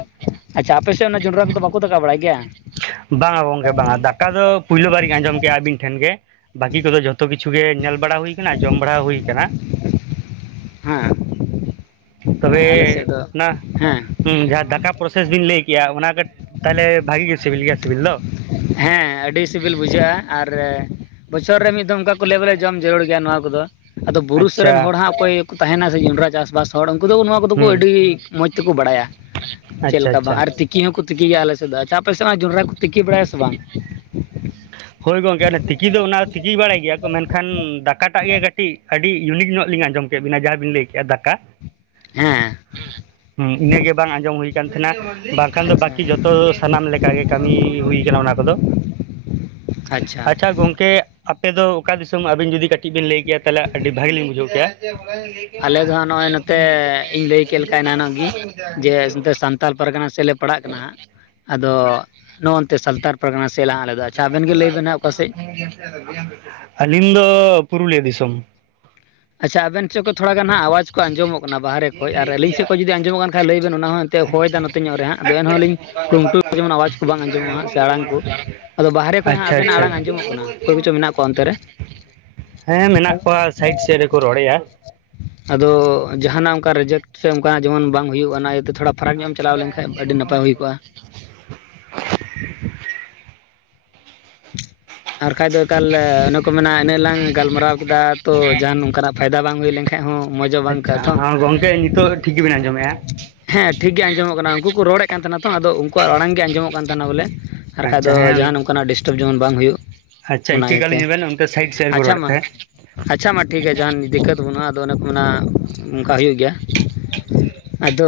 ᱟᱪᱪᱷᱟ ᱟᱯᱮ ᱥᱮᱫ [inaudible] ᱚᱱᱟ ᱡᱚᱸᱰᱨᱟ ᱠᱚᱫᱚ ᱵᱟᱠᱚ ᱫᱟᱠᱟ ᱵᱟᱲᱟᱭ ᱜᱮᱭᱟ? ᱵᱟᱝᱟ ᱜᱚᱝᱠᱮ ᱵᱟᱝᱟ ᱫᱟᱠᱟ ᱫᱚ ᱯᱳᱭᱞᱳ ᱵᱟᱨᱤᱧ ᱟᱸᱡᱚᱢ ᱠᱮᱫᱼᱟ᱾ ᱟᱹᱵᱤᱱ ᱴᱷᱮᱱ ᱜᱮ, ᱵᱟᱹᱤ ᱠᱚᱫᱚ ᱡᱚᱛᱚᱼᱼ ᱡᱚᱛᱚ ᱠᱤᱪᱷᱩ ᱜᱮ ᱧᱮᱞ ᱵᱟᱲᱟ ᱦᱩᱭ ᱟᱠᱟᱱᱟ, ᱡᱚᱢ ᱵᱟᱲᱟ ᱦᱩᱭ ᱟᱠᱟᱱᱟ᱾ ᱦᱮᱸ ᱾ ᱛᱚᱵᱮ ᱚᱱᱟ ᱦᱮᱸ ᱡᱟᱦᱟᱸ ᱫᱟᱠᱟ ᱯᱨᱚᱥᱮᱥ ᱵᱤᱱ ᱞᱟᱹᱭ ᱠᱮᱫᱼᱟ ᱚᱱᱟ ᱠᱟᱹᱴᱤᱡᱼᱼ ᱛᱟᱦᱞᱮ ᱵᱷᱟᱹᱜᱤ ᱜᱮ ᱥᱤᱵᱤᱞ ᱜᱮᱭᱟ ᱥᱤᱵᱤᱞ ᱫᱚ? ᱦᱮᱸ ᱟᱹᱰᱤ ᱥᱤᱵᱤᱞ ᱵᱩᱡᱷᱟᱹᱜᱼᱟ ᱟᱨ ᱵᱚᱪᱷᱚᱨ ᱨᱮ ᱢᱤᱫ ᱫᱷᱚᱢ ᱚᱱᱠᱟᱼᱼ ᱞᱮᱵᱮᱞᱮ ᱡᱚᱢ ᱡᱟᱹᱨᱩᱲ ᱜᱮᱭᱟ ᱱᱚᱣᱟ ᱠᱚᱫᱚ ᱟᱫᱚ ᱵᱩᱨᱩ ᱥᱩᱨ ᱟᱪᱪᱷᱟ ᱨᱮᱱ ᱦᱚᱲ ᱦᱟᱸᱜ ᱚᱠᱚᱭ ᱠᱚ ᱛᱟᱦᱮᱱᱟ ᱥᱮ ᱡᱚᱸᱱᱰᱨᱟ ᱪᱟᱥᱵᱟᱥᱼᱼ ᱦᱚᱲ ᱩᱱᱠᱩ ᱫᱚ ᱱᱚᱣᱟ ᱠᱚᱫᱚ ᱠᱚ ᱦᱩᱸ ᱟᱹᱰᱤ ᱢᱚᱡᱽ ᱛᱮᱠᱚ ᱵᱟᱲᱟᱭᱟ᱾ ᱪᱮᱫ ᱟᱪᱪᱷᱟ ᱞᱮᱠᱟ ᱵᱟᱝ ᱟᱪᱪᱷᱟ ᱟᱨ ᱛᱤᱠᱤ ᱦᱚᱸᱠᱚᱼᱼ ᱛᱤᱠᱤ ᱜᱮᱭᱟ ᱟᱞᱮ ᱥᱮᱫ ᱟᱪᱪᱷᱟ ᱟᱯᱮ ᱥᱮᱫ ᱡᱚᱸᱱᱰᱨᱟ ᱠᱚ ᱛᱤᱠᱤ ᱵᱟᱲᱟᱭᱟ ᱥᱮ ᱵᱟᱝ? ᱦᱳᱭ ᱜᱚᱝᱠᱮ ᱚᱱᱟ ᱛᱤᱠᱤ ᱫᱚ ᱚᱱᱟ ᱫᱚ ᱛᱤᱠᱤᱭ ᱵᱟᱲᱟᱭ ᱜᱮᱭᱟ ᱠᱚ ᱢᱮᱱᱠᱷᱟᱱ ᱫᱟᱠᱟᱴᱟᱜ ᱜᱮ ᱠᱟᱹᱴᱤᱡᱼᱼ ᱟᱹᱰᱤ ᱤᱭᱩᱱᱤᱠ ᱧᱚᱜ ᱞᱤᱧ ᱟᱸᱡᱚᱢ ᱠᱮᱫ ᱵᱤᱱᱟ᱾ ᱡᱟᱦᱟᱸ ᱵᱤᱱ ᱞᱟᱹᱭ ᱠᱮᱫᱼᱟ ᱫᱟᱠᱟ᱾ ᱦᱮᱸ᱾ ᱤᱱᱟᱹᱜᱮ ᱵᱟᱝ ᱟᱸᱡᱚᱢ ᱦᱩᱭ ᱠᱟᱱ ᱛᱟᱦᱮᱱᱟ, ᱵᱟᱝᱠᱷᱟᱱ ᱫᱚ ᱟᱪᱪᱷᱟ ᱵᱟᱹᱠᱤ ᱡᱚᱛᱚ ᱥᱟᱱᱟᱢ ᱞᱮᱠᱟᱜᱮ ᱠᱟᱱᱟ ᱠᱩᱞᱤ ᱦᱩᱭ ᱠᱟᱱᱟ ᱚᱱᱟ ᱠᱚᱫᱚ, ᱟᱪᱪᱷᱟ ᱜᱚᱢᱠᱼᱼ ᱟᱯᱮ ᱫᱚ ᱚᱠᱟ ᱫᱤᱥᱚᱢ? ᱟᱹᱵᱤᱱ ᱡᱩᱫᱤ ᱠᱟᱹᱴᱤᱡ ᱵᱤᱱ ᱞᱟᱹᱭ ᱠᱮᱭᱟ ᱛᱟᱦᱚᱞᱮ ᱟᱹᱰᱤ ᱵᱷᱟᱹᱜᱤ ᱞᱤᱧ ᱵᱩᱡᱷᱟᱹᱣ ᱠᱮᱭᱟ᱾ ᱟᱞᱮ ᱫᱚ ᱦᱟᱸᱜ ᱱᱚᱜᱼᱚᱭ ᱱᱚᱛᱮ ᱤᱧ ᱞᱟᱹᱭ ᱠᱮᱫ ᱞᱮᱠᱟ ᱮᱱᱟᱱᱚᱜ ᱜᱮ, ᱡᱮ ᱱᱚᱛᱮ ᱥᱟᱱᱛᱟᱲ ᱯᱟᱨᱜᱟᱱᱟ ᱥᱮᱞᱮᱼᱼ ᱯᱟᱲᱟᱜ ᱠᱟᱱᱟ ᱦᱟᱸᱜ᱾ ᱟᱫᱚ ᱱᱚᱜᱼ ᱱᱚᱱᱛᱮ ᱥᱟᱞᱛᱟᱲ ᱯᱟᱨᱜᱟᱱᱟ ᱥᱮᱫ ᱞᱟᱦ ᱟᱞᱮᱫ ᱫᱚ ᱟᱪᱪᱷᱟ ᱟᱵᱮᱱ ᱜᱮ ᱞᱟᱹᱭᱵᱱ ᱦᱟᱸᱜ ᱚᱠᱟᱥᱮᱫ? ᱟᱹᱞᱤᱧ ᱫᱚ ᱯᱩᱨᱩᱞᱤᱭᱟᱹ ᱫᱤᱥᱚᱢ᱾ ᱟᱪᱪᱷᱟ ᱟᱵᱮᱱ ᱥᱮᱫ ᱠᱷᱚᱱ ᱛᱷᱚᱲᱟᱜᱟᱱᱟᱸᱜ ᱟᱣᱟᱡ ᱠᱚ ᱟᱸᱡᱚᱢᱚᱜ ᱚᱱᱟ ᱵᱟᱦᱨᱮ ᱠᱷᱚᱡ ᱟᱨ ᱟᱹᱞᱤᱧ ᱥᱮᱫ ᱠᱷᱚᱱ ᱡᱩᱫᱤ ᱟᱸᱡᱚᱢᱚᱜ ᱠᱷᱟᱱ ᱞᱟᱹᱭ ᱵᱮᱱ ᱚᱱᱟ ᱦᱚᱸ ᱮᱱᱛᱮ ᱦᱚᱭ ᱱᱚᱛᱮ ᱧᱚᱜ ᱨᱮ ᱦᱟᱸᱜ ᱟᱫᱚ ᱱᱦᱚᱸᱞᱤᱧᱼᱼ ᱠᱷᱩᱢᱴᱩ [inaudible] ᱡᱮᱢᱚᱱ ᱟᱣᱟᱡᱽ ᱠᱚ ᱵᱟᱝ ᱟᱸᱡᱚᱢᱚᱜᱼᱟ ᱦᱟᱸᱜ ᱥᱮ ᱟᱲᱟᱝ ᱠᱚ ᱾ ᱟᱫᱚ ᱵᱟᱦᱨᱮ ᱠᱷᱚᱡ ᱦᱟᱸᱜ ᱟᱪᱪᱷᱟ ᱟᱵᱮᱱᱟᱼᱜ ᱟᱪᱪᱷᱟ ᱟᱲᱟᱝ ᱟᱸᱡᱚᱢᱚᱜ ᱠᱟᱱᱟ ᱚᱠᱚᱭ ᱠᱚᱪᱚ ᱢᱮᱱᱟᱜ ᱠᱚᱣᱟ ᱚᱱᱛᱮ ᱨᱮ᱾ [unintelligible] ᱠᱚ ᱨᱚᱲᱮᱭᱟ᱾ ᱟᱫᱚ ᱡᱟᱦᱟᱱᱟᱜ ᱚᱱᱠᱟ ᱨᱮᱡᱮᱠᱴ ᱥᱮ ᱚᱱᱠᱟᱱᱟᱜ ᱡᱮᱢᱚᱱ ᱵᱟᱝ ᱦᱩᱭᱩᱜᱼᱟ ᱚᱱᱟ ᱤᱭᱟᱹᱛᱮ ᱛᱷᱚᱲᱟᱼᱼ ᱯᱷᱟᱨᱟᱠ ᱧᱚᱜ ᱮᱢ ᱪᱟᱞᱟᱣ ᱞᱮᱱᱠᱷᱟᱡ ᱟᱹᱰᱤ ᱱᱟᱯᱟᱭ ᱦᱩᱭ ᱠᱚᱜᱼᱟ ᱾ ᱟᱨ ᱠᱷᱟᱡ ᱫᱚ ᱮᱠᱟᱞ ᱚᱱᱮ ᱠᱚ ᱢᱮᱱᱟ ᱤᱱᱟᱹᱜ ᱞᱟᱝ ᱜᱟᱞᱢᱟᱨᱟᱣ ᱠᱮᱫᱟ, ᱛᱚ ᱡᱟᱦᱟ ᱱᱚᱝᱠᱟᱱᱟᱜ ᱯᱷᱟᱭᱫᱟ ᱵᱟᱝ ᱦᱩᱭ ᱞᱮᱱᱠᱷᱟᱱ᱾ ᱟᱪᱪᱷᱟ ᱦ ᱜᱚᱝᱠᱮ ᱱᱤᱛᱚᱜ ᱴᱷᱤᱠ ᱜᱮᱵᱤᱱ ᱟᱸᱡᱚᱢᱮᱫᱼᱟ? ᱦᱮᱸ ᱴᱷᱤᱠ ᱜᱮ ᱟᱸᱡᱚᱢᱚᱜ ᱠᱟᱱᱟ ᱩᱱᱠᱩ ᱨᱚᱲᱮᱫ ᱼᱼ ᱠᱟᱱ ᱛᱟᱦᱮᱱᱟ ᱛᱚ ᱟᱫᱚ ᱩᱱᱠᱩᱣᱟᱜ ᱟᱲᱟᱝ ᱜᱮ ᱟᱸᱡᱚᱢᱚᱜ ᱠᱟᱱ ᱛᱟᱦᱮᱱᱟ ᱵᱚᱞᱮ, ᱟᱨ ᱵᱟᱠᱷᱟᱡ ᱟᱪᱪᱷᱟ ᱫᱚ ᱡᱟᱦ ᱦᱮᱸ ᱱᱚᱝᱠᱟᱱᱟᱜ ᱰᱤᱥᱴᱟᱵᱽ ᱡᱮᱢᱚᱱ ᱵᱟᱝ ᱦᱩᱭᱩᱜ᱾ ᱟᱪᱪᱷᱟ ᱚᱱᱟ ᱤᱠᱟᱹ ᱤᱭᱟᱹᱛᱮ ᱠᱟᱞᱤᱧ ᱵᱮᱱ ᱚᱱᱛᱮ ᱥᱟᱭᱤᱴ ᱥᱮᱫ ᱠᱚ ᱟᱪᱪᱷᱟ ᱨᱚᱲᱮᱫ ᱢᱟ ᱛᱟᱦᱮᱸ᱾ ᱟᱪᱪᱷᱟ ᱢᱟ ᱴᱷᱤᱠ ᱜᱮᱭᱟ ᱡᱟᱦᱟᱱ ᱫᱤᱠᱠᱳᱛ ᱵᱟᱹᱱᱩᱜᱼᱟ ᱟᱫᱚ ᱚᱱᱮ ᱠᱚ ᱚᱱᱠᱟ ᱦᱩᱭᱩᱜ ᱜᱮᱭᱟ ᱾ [unintelligible] ᱟᱫᱚ,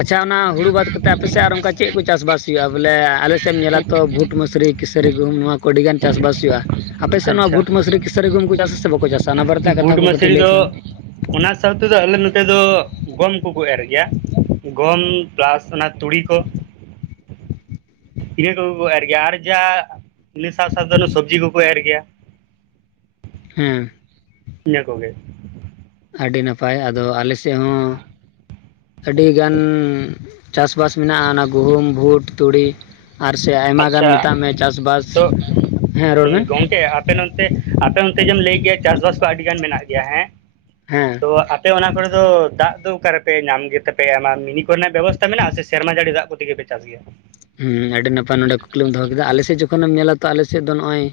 ᱟᱪᱪᱷᱟ, ᱚᱱᱟ ᱦᱩᱲᱩ ᱵᱟᱫᱽ ᱠᱟᱛ ᱟᱯᱮᱥᱮᱫ ᱟᱨ ᱚᱱᱠᱟ ᱪᱮᱫ ᱠᱚ ᱪᱟᱥ ᱵᱟᱥ ᱦᱩᱭᱩᱜᱼᱟ ᱵᱚᱞᱮ ᱟᱞᱮᱥᱮᱫ ᱮᱢ ᱧᱮᱞᱟ ᱛᱚ ᱵᱷᱩᱴ, ᱢᱟᱹᱥᱨᱤ, ᱠᱟᱹᱥᱟᱹᱨᱤ ᱜᱩᱦᱩᱢ ᱱᱚᱣᱟ ᱠᱚ ᱟᱰᱤ ᱜᱟᱱ ᱪᱟᱥᱵᱟᱥ ᱦᱩᱭᱩᱜᱼᱟ, ᱟᱯᱮ ᱥᱮᱫ ᱱᱚᱣᱟ ᱟᱪᱪᱷᱟ ᱵᱷᱩᱴ ᱢᱟᱥᱨᱤ ᱠᱟᱹᱥᱟᱹᱨᱤ ᱜᱩᱦᱩᱢ ᱠᱚ ᱪᱟᱥᱟ ᱥᱮ ᱵᱟᱠᱚ ᱪᱟᱥᱟ ᱚᱱᱟ ᱵᱟᱨᱮᱛᱮ ᱠᱟᱛᱷᱟ ᱠᱚ ᱠᱟᱹᱴᱤᱡ ᱞᱟᱹᱭ ᱛᱟᱞᱟᱝ ᱢᱮ ᱥᱟᱶᱛᱮᱫᱚ ᱟᱞᱮ ᱱᱚᱛᱮ ᱫᱚ ᱜᱚᱢ ᱠᱚᱠᱚ ᱮᱨ ᱜᱮᱭᱟ ᱜᱚᱢ ᱯᱮᱞᱟᱥ ᱚᱱᱟ ᱛᱩᱲᱤ ᱠᱚ ᱤᱱᱟᱹ ᱠᱚᱜᱮ ᱠᱚ ᱮᱨ ᱜᱮᱭᱟ ᱟᱨ ᱡᱟ ᱤᱱᱟᱹ ᱥᱟᱶ ᱥᱟᱶᱛᱮ ᱥᱚᱵᱽᱡᱤ ᱠᱚᱠᱚ ᱮᱨ ᱜᱮᱭᱟ ᱦᱮᱸ, ᱤᱱᱟᱹ ᱠᱚᱜᱮ᱾ ᱟᱹᱰᱤ ᱱᱟᱯᱟᱭ ᱟᱫᱚ ᱟᱞᱮ ᱥᱮᱜ ᱦᱚᱸ ᱟᱹᱰᱤ ᱜᱟᱱ ᱪᱟᱥᱼᱵᱟᱥ ᱢᱮᱱᱟᱜᱼᱟ ᱚᱱᱟ ᱜᱩᱦᱩᱢ, ᱵᱷᱩᱴ, ᱛᱩᱲᱤ, ᱟᱨ ᱥᱮ ᱟᱭᱢᱟ ᱜᱟᱱ ᱟᱪᱪᱷᱟ ᱢᱮᱛᱟᱜ ᱢᱮ ᱪᱟᱥᱵᱟᱥ ᱛᱚ ᱦᱮᱸ ᱨᱚᱲ ᱢᱮ, ᱜᱚᱝᱠᱮ ᱟᱯᱮ ᱱᱚᱱᱮ ᱟᱯᱮ ᱱᱚᱱᱛᱮ ᱡᱮᱢ ᱞᱟᱹᱭ ᱠᱮᱭᱟ ᱪᱟᱥᱵᱟᱥ ᱠᱚ ᱟᱹᱰᱤᱜᱟᱱ ᱢᱮᱱᱟᱜ ᱜᱮᱭᱟ ᱦᱮᱸ ᱦᱮᱸ ᱛᱚ ᱟᱯᱮ ᱚᱱᱟ ᱠᱚᱨᱮ ᱫᱚ ᱫᱟᱜ ᱫᱚ ᱚᱠᱟᱨᱮᱯᱮ ᱧᱟᱢ ᱜᱮᱛᱟᱯᱮ ᱟᱭᱢᱟ ᱢᱤᱱᱤ ᱠᱚᱨᱮᱱᱟᱜ ᱵᱮᱵᱚᱥᱛᱟ ᱢᱮᱱᱟᱜᱼᱟ ᱥᱮ ᱥᱮᱨᱢᱟ ᱡᱟᱹᱲᱤ ᱫᱟᱜ ᱠᱚᱛᱮᱜᱮᱯᱮ ᱪᱟᱥᱼᱟ? [unintelligible] ᱦᱩᱸ ᱟᱹᱰᱤ ᱱᱟᱯᱟᱭ ᱱᱚᱰᱮ ᱠᱩᱠᱞᱤᱢ ᱫᱚᱦᱚ ᱠᱮᱫᱟ ᱟᱞᱮᱥᱮᱫ ᱡᱚᱠᱷᱚᱱᱮᱢ ᱧᱮᱞᱟ ᱛᱚ ᱟᱞᱮᱥᱮᱫ ᱫᱚ ᱱᱚᱜᱼᱚᱭᱼᱼ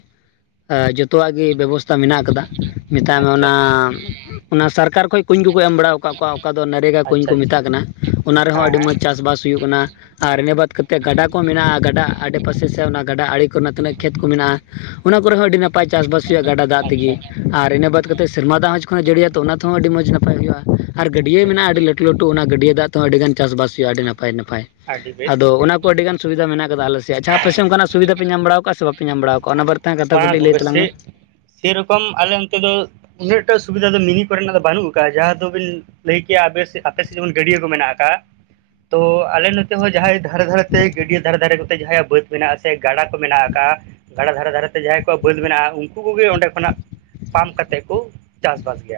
ᱮ ᱡᱚᱛᱚᱣᱟᱜ ᱜᱮ ᱵᱮᱵᱚᱥᱛᱷᱟ ᱢᱮᱱᱟᱜ ᱠᱟᱫᱟ ᱢᱮᱛᱟᱭ ᱢᱮ ᱟᱪᱪᱷᱟ ᱚᱱᱟ ᱚᱱᱟ ᱥᱚᱨᱠᱟᱨ ᱠᱷᱚᱡ ᱠᱩᱧ ᱠᱩᱠᱚ ᱮᱢ ᱵᱟᱲᱟ ᱠᱟᱜ ᱠᱚᱣᱟ, ᱚᱠᱟ ᱫᱚ ᱱᱟᱲᱤᱜᱟ ᱠᱩᱧ ᱟᱪᱪᱷᱟ ᱠᱚ ᱟᱪᱪᱷᱟ ᱢᱮᱛᱟᱜ ᱠᱟᱱᱟ ᱚᱱᱟ ᱨᱮᱦᱚᱸ ᱦᱮᱸ ᱟᱹᱰᱤ ᱦᱮᱸ ᱢᱚᱡᱽ ᱪᱟᱥᱵᱟᱥ ᱦᱩᱭᱩᱜ ᱠᱟᱱᱟ ᱟᱨ ᱮᱱᱟᱹ ᱵᱟᱫ ᱠᱟᱛᱮᱫ ᱛᱮ ᱜᱟᱰᱟ ᱠᱚ ᱢᱮᱱᱟᱜᱼᱟ ᱜᱟᱰᱟ ᱟᱰᱮᱯᱟᱥᱮ ᱥᱮ ᱚᱱᱟ ᱜᱟᱰᱟ ᱟᱲᱮ ᱠᱚᱨᱮᱱᱟᱜ ᱛᱤᱱᱟᱹᱜ ᱠᱷᱮᱛ ᱠᱚ ᱢᱮᱱᱟᱜᱼᱟ ᱚᱱᱟ ᱠᱚᱨᱮ ᱦᱚᱸ ᱟᱹᱰᱤ ᱱᱟᱯᱟᱭ, ᱱᱟᱯᱟᱭ ᱪᱟᱥᱵᱟᱥ ᱦᱩᱭᱩᱜᱼᱟ ᱜᱟᱰᱟ ᱫᱟᱜ ᱟᱪᱪᱷᱟ ᱛᱮᱜᱮ᱾ ᱟᱨ ᱤᱱᱟᱹ ᱵᱟᱫᱽ ᱠᱟᱛᱮ ᱥᱮᱨᱢᱟ ᱫᱟᱜ ᱦᱚᱸᱡᱽ ᱠᱷᱚᱱᱟᱜ ᱡᱟᱹᱲᱤᱭᱟ ᱛᱚ ᱚᱱᱟ ᱛᱮᱦᱚᱸ ᱟᱹᱰᱤ ᱢᱚᱡᱽ ᱱᱟᱯᱟᱭ ᱦᱩᱭᱩᱜᱼᱟ ᱟᱨ ᱜᱟᱹᱰᱭᱟᱹ ᱟᱪᱪᱷᱟ ᱢᱮᱱᱟᱜᱼᱟ ᱟᱪᱪᱷᱟ ᱟᱹᱰᱤ ᱞᱟᱹᱴᱩ ᱞᱟᱹᱴᱩ ᱚᱱᱟ ᱜᱟᱹᱰᱭᱟᱹ ᱫᱟᱜ ᱛᱚ ᱟᱹᱰᱤ ᱜᱟᱱ ᱪᱟᱥᱵᱟᱥ ᱦᱩᱭᱩᱜᱼᱟ ᱟᱹᱰᱤ ᱱᱟᱯᱟᱭ ᱱᱟᱯᱟᱭ, ᱟᱹᱰᱤ ᱵᱮᱥ ᱥᱩᱵᱤᱫᱟ ᱢᱮᱱᱟᱜ ᱟᱠᱟᱫᱟ ᱟᱞᱮᱥᱮᱫ ᱡᱟᱦᱟᱸ ᱟᱯᱮ ᱥᱮ ᱚᱱᱟᱜ ᱥᱩᱵᱷᱟ ᱯᱮ ᱧᱟᱢ ᱵᱟᱲᱟᱣ ᱥᱮ ᱵᱟᱯᱮ ᱧᱟᱢ ᱵᱟᱲᱟᱣ ᱚᱱᱟ ᱵᱟᱨᱛᱮ [unintelligible] ᱠᱟᱛᱷᱟ ᱵᱟᱝ ᱠᱚᱴᱤᱡ ᱞᱟᱹᱭ ᱜᱚᱝᱠᱮ ᱛᱟᱞᱟᱝ ᱢᱮ᱾ ᱥᱮ ᱥᱮᱨᱚᱠᱚᱢ ᱟᱞᱮ ᱚᱱᱛᱮ ᱫᱚ ᱩᱱᱟᱹᱜᱴᱟ ᱥᱩᱵᱤᱫᱷᱟ ᱫᱚ ᱢᱤᱱᱤ ᱠᱚᱨᱮᱱᱟᱜ ᱫᱚ ᱵᱟᱹᱱᱩᱜ ᱟᱠᱟᱜᱼᱟ ᱡᱟᱦᱟᱸ ᱫᱚᱵᱤᱱ ᱞᱟᱹᱭ ᱠᱮᱼᱟ ᱟᱯᱮ ᱟᱯᱮ ᱥᱮᱫ ᱡᱮᱢᱚᱱ ᱜᱟᱹᱰᱭᱟᱹ ᱠᱚ ᱢᱮᱱᱟᱜ ᱟᱠᱟᱫᱼᱟ ᱛᱚ ᱟᱞᱮ ᱱᱚᱛᱮ ᱦᱚᱸ ᱡᱟᱦᱟᱸᱭ ᱫᱷᱟᱨᱮ ᱫᱷᱟᱨᱮᱛᱮ ᱜᱟᱹᱰᱭᱟᱹ ᱫᱷᱟᱨᱮ ᱫᱷᱟᱨᱮ ᱱᱚᱛᱮ ᱡᱟᱦᱟᱸᱭᱟᱜ ᱵᱟᱹᱫᱽ ᱢᱮᱱᱟᱜᱼᱟ ᱥᱮ ᱜᱟᱰᱟ ᱠᱚ ᱢᱮᱱᱟᱜ ᱟᱠᱟᱜᱼᱟ ᱜᱟᱰᱟ ᱫᱷᱟᱨᱮ ᱫᱷᱟᱨᱮᱛᱮ ᱡᱟᱦᱟᱸᱭ ᱠᱚᱣᱟᱜ ᱵᱟᱹᱫᱽ ᱢᱮᱱᱟᱜᱼᱟ ᱩᱱᱠᱩ ᱠᱚᱜᱮ ᱚᱸᱰᱮ ᱠᱷᱚᱱᱟᱜ ᱯᱟᱢ ᱠᱟᱛᱮᱜ ᱠᱚ ᱪᱟᱥᱵᱟᱥ ᱜᱮᱭᱟ᱾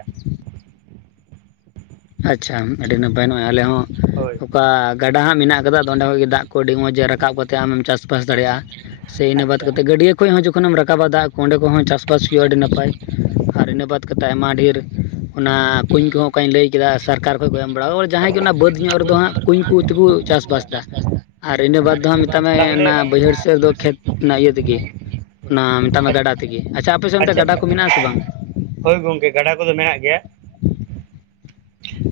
ᱟᱪᱪᱷᱟ ᱟᱹᱰᱤ ᱱᱟᱯᱟᱭ ᱱᱚᱼᱚᱭ ᱟᱞᱮ ᱦᱚᱸ, ᱦᱳᱭ, ᱜᱟᱰᱟ ᱦᱟᱸᱜ ᱢᱮᱱᱟᱜ ᱟᱠᱟᱫᱟ ᱚᱸᱰᱮ ᱠᱷᱚᱡ ᱜᱮ ᱫᱟᱜ ᱠᱚ ᱟᱹᱰᱤ ᱢᱚᱡᱽ ᱨᱟᱠᱟᱵ ᱠᱟᱛᱮ ᱟᱢᱮᱢ ᱪᱟᱥ ᱵᱟ ᱪᱟᱥᱵᱟᱥ ᱫᱟᱲᱮᱭᱟᱜᱼᱟ ᱥᱮ ᱤᱱᱟᱹ ᱵᱟᱫᱽ ᱟᱪᱪᱷᱟ ᱠᱟ ᱦᱩᱸ ᱠᱟᱛᱮᱫ ᱜᱟᱹᱰᱭᱟᱹ ᱠᱷᱚᱡ ᱦᱚᱸ ᱡᱚᱠᱷᱚᱱᱮᱢ ᱨᱟᱠᱟᱵᱟ ᱫᱟᱜ ᱚᱸᱰᱮ ᱠᱚ ᱦᱚᱸ ᱪᱟᱥᱵᱟᱥ ᱦᱩᱭᱩᱜᱼᱟ ᱟᱹᱰᱤ ᱱᱟᱯᱟᱭ, ᱟᱨ ᱤᱱᱟᱹ ᱵᱟᱫ ᱠᱟᱛᱮᱫ ᱟᱭᱢᱟ ᱰᱷᱮᱨ ᱚᱱᱟ ᱠᱩᱧ ᱠᱚᱦᱚᱸ ᱚᱠᱟᱧ ᱞᱟᱹᱭ ᱠᱮᱫᱟ ᱥᱚᱨᱠᱟᱨ ᱠᱷᱚᱡ ᱠᱚ ᱮᱢ ᱵᱟᱲᱟᱫᱟ ᱡᱟᱦᱟᱸᱭ ᱜᱮ ᱚᱱᱟ ᱵᱟᱹᱫ ᱧᱚᱜ ᱨᱮᱫᱚ ᱦᱟᱸᱜ ᱠᱩᱧ ᱠᱚ ᱛᱮᱠᱚ ᱪᱟᱥᱵᱟᱥ ᱟᱪᱪᱷᱟ ᱫᱟ ᱟᱨ ᱤᱱᱟᱹ ᱵᱟᱫᱽ ᱫᱚ ᱦᱟᱜ ᱢᱮᱛᱟᱜ ᱢᱮ ᱚᱱᱟ ᱵᱟᱹᱭᱦᱟᱹᱲ ᱥᱮᱫ ᱨᱮ ᱫᱚ ᱠᱷᱮᱛ ᱚᱱᱟ ᱤᱭᱟᱹ ᱛᱮᱜᱮ ᱚᱱᱟ ᱢᱮᱛᱟᱢ ᱢᱮ ᱜᱟᱰᱟ ᱛᱮᱜᱮ ᱟᱪᱪᱷᱟ ᱟᱯᱮ ᱥᱮᱫ ᱚᱱᱛᱮ ᱜᱟᱰᱟ ᱠᱚ ᱢᱮᱱᱟᱜ ᱟᱥᱮ ᱵᱟᱝ? ᱦᱳᱭ ᱜᱚᱝᱠᱮ ᱜᱟᱰᱟ ᱠᱚᱫᱚ ᱢᱮᱱᱟᱜ ᱜᱮᱭᱟ᱾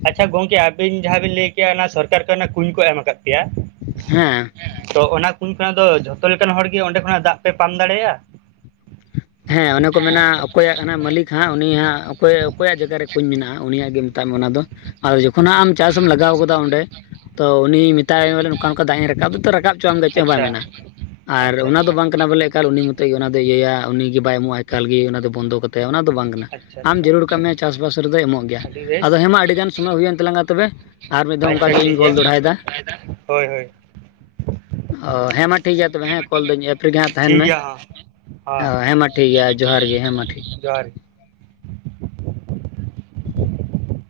ᱟᱪᱪᱷᱟ ᱜᱚᱝᱠᱮ ᱟᱹᱵᱤᱱ ᱡᱟᱦᱟᱸ ᱵᱤᱱ ᱞᱟᱹᱭ ᱠᱮᱜᱼᱟ ᱚᱱᱟ ᱥᱚᱨᱠᱟᱨ ᱠᱷᱚᱡ ᱠᱩᱧ ᱠᱚ ᱮᱢ ᱟᱠᱟᱫ ᱯᱮᱭᱟ, ᱦᱮᱸ, ᱛᱚ ᱚᱱᱟ ᱠᱩᱧ ᱠᱷᱚᱱᱟᱜ ᱫᱚ ᱡᱷᱚᱛᱚ ᱞᱮᱠᱟᱱ ᱦᱚᱲ ᱜᱮ ᱚᱸᱰᱮ ᱠᱷᱚᱱᱟᱜ ᱫᱟᱜ ᱯᱮ ᱯᱟᱢ ᱫᱟᱲᱮᱭᱟᱜᱼᱟ? ᱦᱮᱸ ᱚᱱᱮ ᱠᱚ ᱢᱮᱱᱟ ᱚᱠᱚᱭᱟᱜ ᱠᱟᱱᱟ ᱢᱟᱹᱞᱤᱠ ᱦᱮᱸ ᱩᱱᱤᱭ ᱦᱟᱸᱜ ᱚᱠᱚᱭ ᱚᱠᱚᱭᱟᱜ ᱡᱟᱭᱜᱟ ᱨᱮ ᱠᱩᱧ ᱢᱮᱱᱟᱜᱼᱟ ᱩᱱᱤᱭᱟᱜ ᱜᱮ ᱢᱮᱛᱟᱜ ᱢᱮ ᱚᱱᱟ ᱫᱚ᱾ ᱟᱨ ᱡᱚᱠᱷᱚᱱᱦᱟᱜ ᱟᱢ ᱪᱟᱥᱮᱢ ᱞᱟᱜᱟᱣ ᱟᱠᱟᱫᱟ ᱚᱸᱰᱮ ᱛᱚ ᱩᱱᱤ ᱢᱮᱛᱟᱭ ᱵᱚᱞᱮ ᱱᱚᱝᱠᱟ ᱱᱚᱝᱠᱟ ᱫᱟᱜ ᱤᱧ ᱨᱟᱠᱟᱵ ᱫᱚ ᱨᱟᱠᱟᱵ ᱪᱮᱫ ᱦᱚᱸ ᱵᱟᱭ ᱟᱪᱪᱷᱟ ᱢᱮᱱᱟ ᱟᱨ ᱟᱪᱪᱷᱟ ᱚᱱᱟ ᱫᱚ ᱟᱪᱪᱷᱟ ᱵᱟᱝ ᱠᱟᱱᱟ ᱵᱚᱞᱮ ᱮᱠᱟᱞ ᱩᱱᱤ ᱢᱚᱛᱚᱡ ᱚᱱᱟ ᱫᱚᱭ ᱤᱭᱟᱹᱭᱟ ᱩᱱᱤ ᱵᱟᱭ ᱮᱢᱚᱜᱼᱟ ᱮᱠᱟᱞ ᱜᱮ ᱚᱱᱟ ᱫᱚ ᱵᱚᱱᱫᱚ ᱠᱟᱛᱮ ᱚᱱᱟ ᱫᱚ ᱵᱟᱝ ᱠᱟᱱᱟ ᱟᱪᱪᱷᱟ ᱟᱢ ᱟᱪᱪᱷᱟ ᱡᱟᱹᱨᱩᱲ ᱠᱟᱜ ᱢᱮᱭᱟ ᱪᱟᱥᱵᱟᱥ ᱨᱮᱫᱚᱭ ᱮᱢᱚᱜ ᱜᱮᱭᱟ ᱟᱹᱰᱤ ᱵᱮᱥ ᱟᱫᱚ ᱦᱮᱸᱢᱟ ᱟᱹᱰᱤᱜᱟᱱ ᱥᱚᱢᱚᱭ ᱦᱩᱭᱮᱱ ᱛᱟᱞᱟᱝᱟ ᱛᱚᱵᱮ ᱟᱨ ᱢᱤᱫ ᱫᱷᱟᱣ ᱟᱪᱪᱷᱟ ᱚᱱᱠᱟᱜᱮ ᱤᱧ ᱴᱷᱤᱠ ᱜᱮᱭᱟ ᱠᱚᱞ ᱫᱚᱲᱦᱟᱭᱫᱟ᱾ ᱦᱳᱭ ᱦᱳᱭ ᱚ ᱦᱮᱸ ᱢᱟ ᱴᱷᱤᱠ ᱜᱮᱭᱟ ᱛᱚᱵᱮ ᱦᱮᱸ ᱠᱚᱞ ᱫᱟᱹᱧ ᱮᱯᱨᱤ ᱜᱮ ᱦᱟᱸᱜ ᱛᱟᱦᱮᱱ ᱴᱷᱤᱠ ᱢᱮ ᱜᱮᱭᱟ ᱦᱚᱸ ᱚ ᱦᱚᱸ ᱦᱮᱸ ᱢᱟ ᱴᱷᱤᱠ ᱾ ᱴᱷᱤᱠᱜᱮᱭᱟ ᱡᱚᱦᱟᱨ ᱜᱮ ᱦᱮᱸ ᱢᱟ ᱴᱷᱤᱠ ᱡᱚᱦᱟᱨ [unintelligible]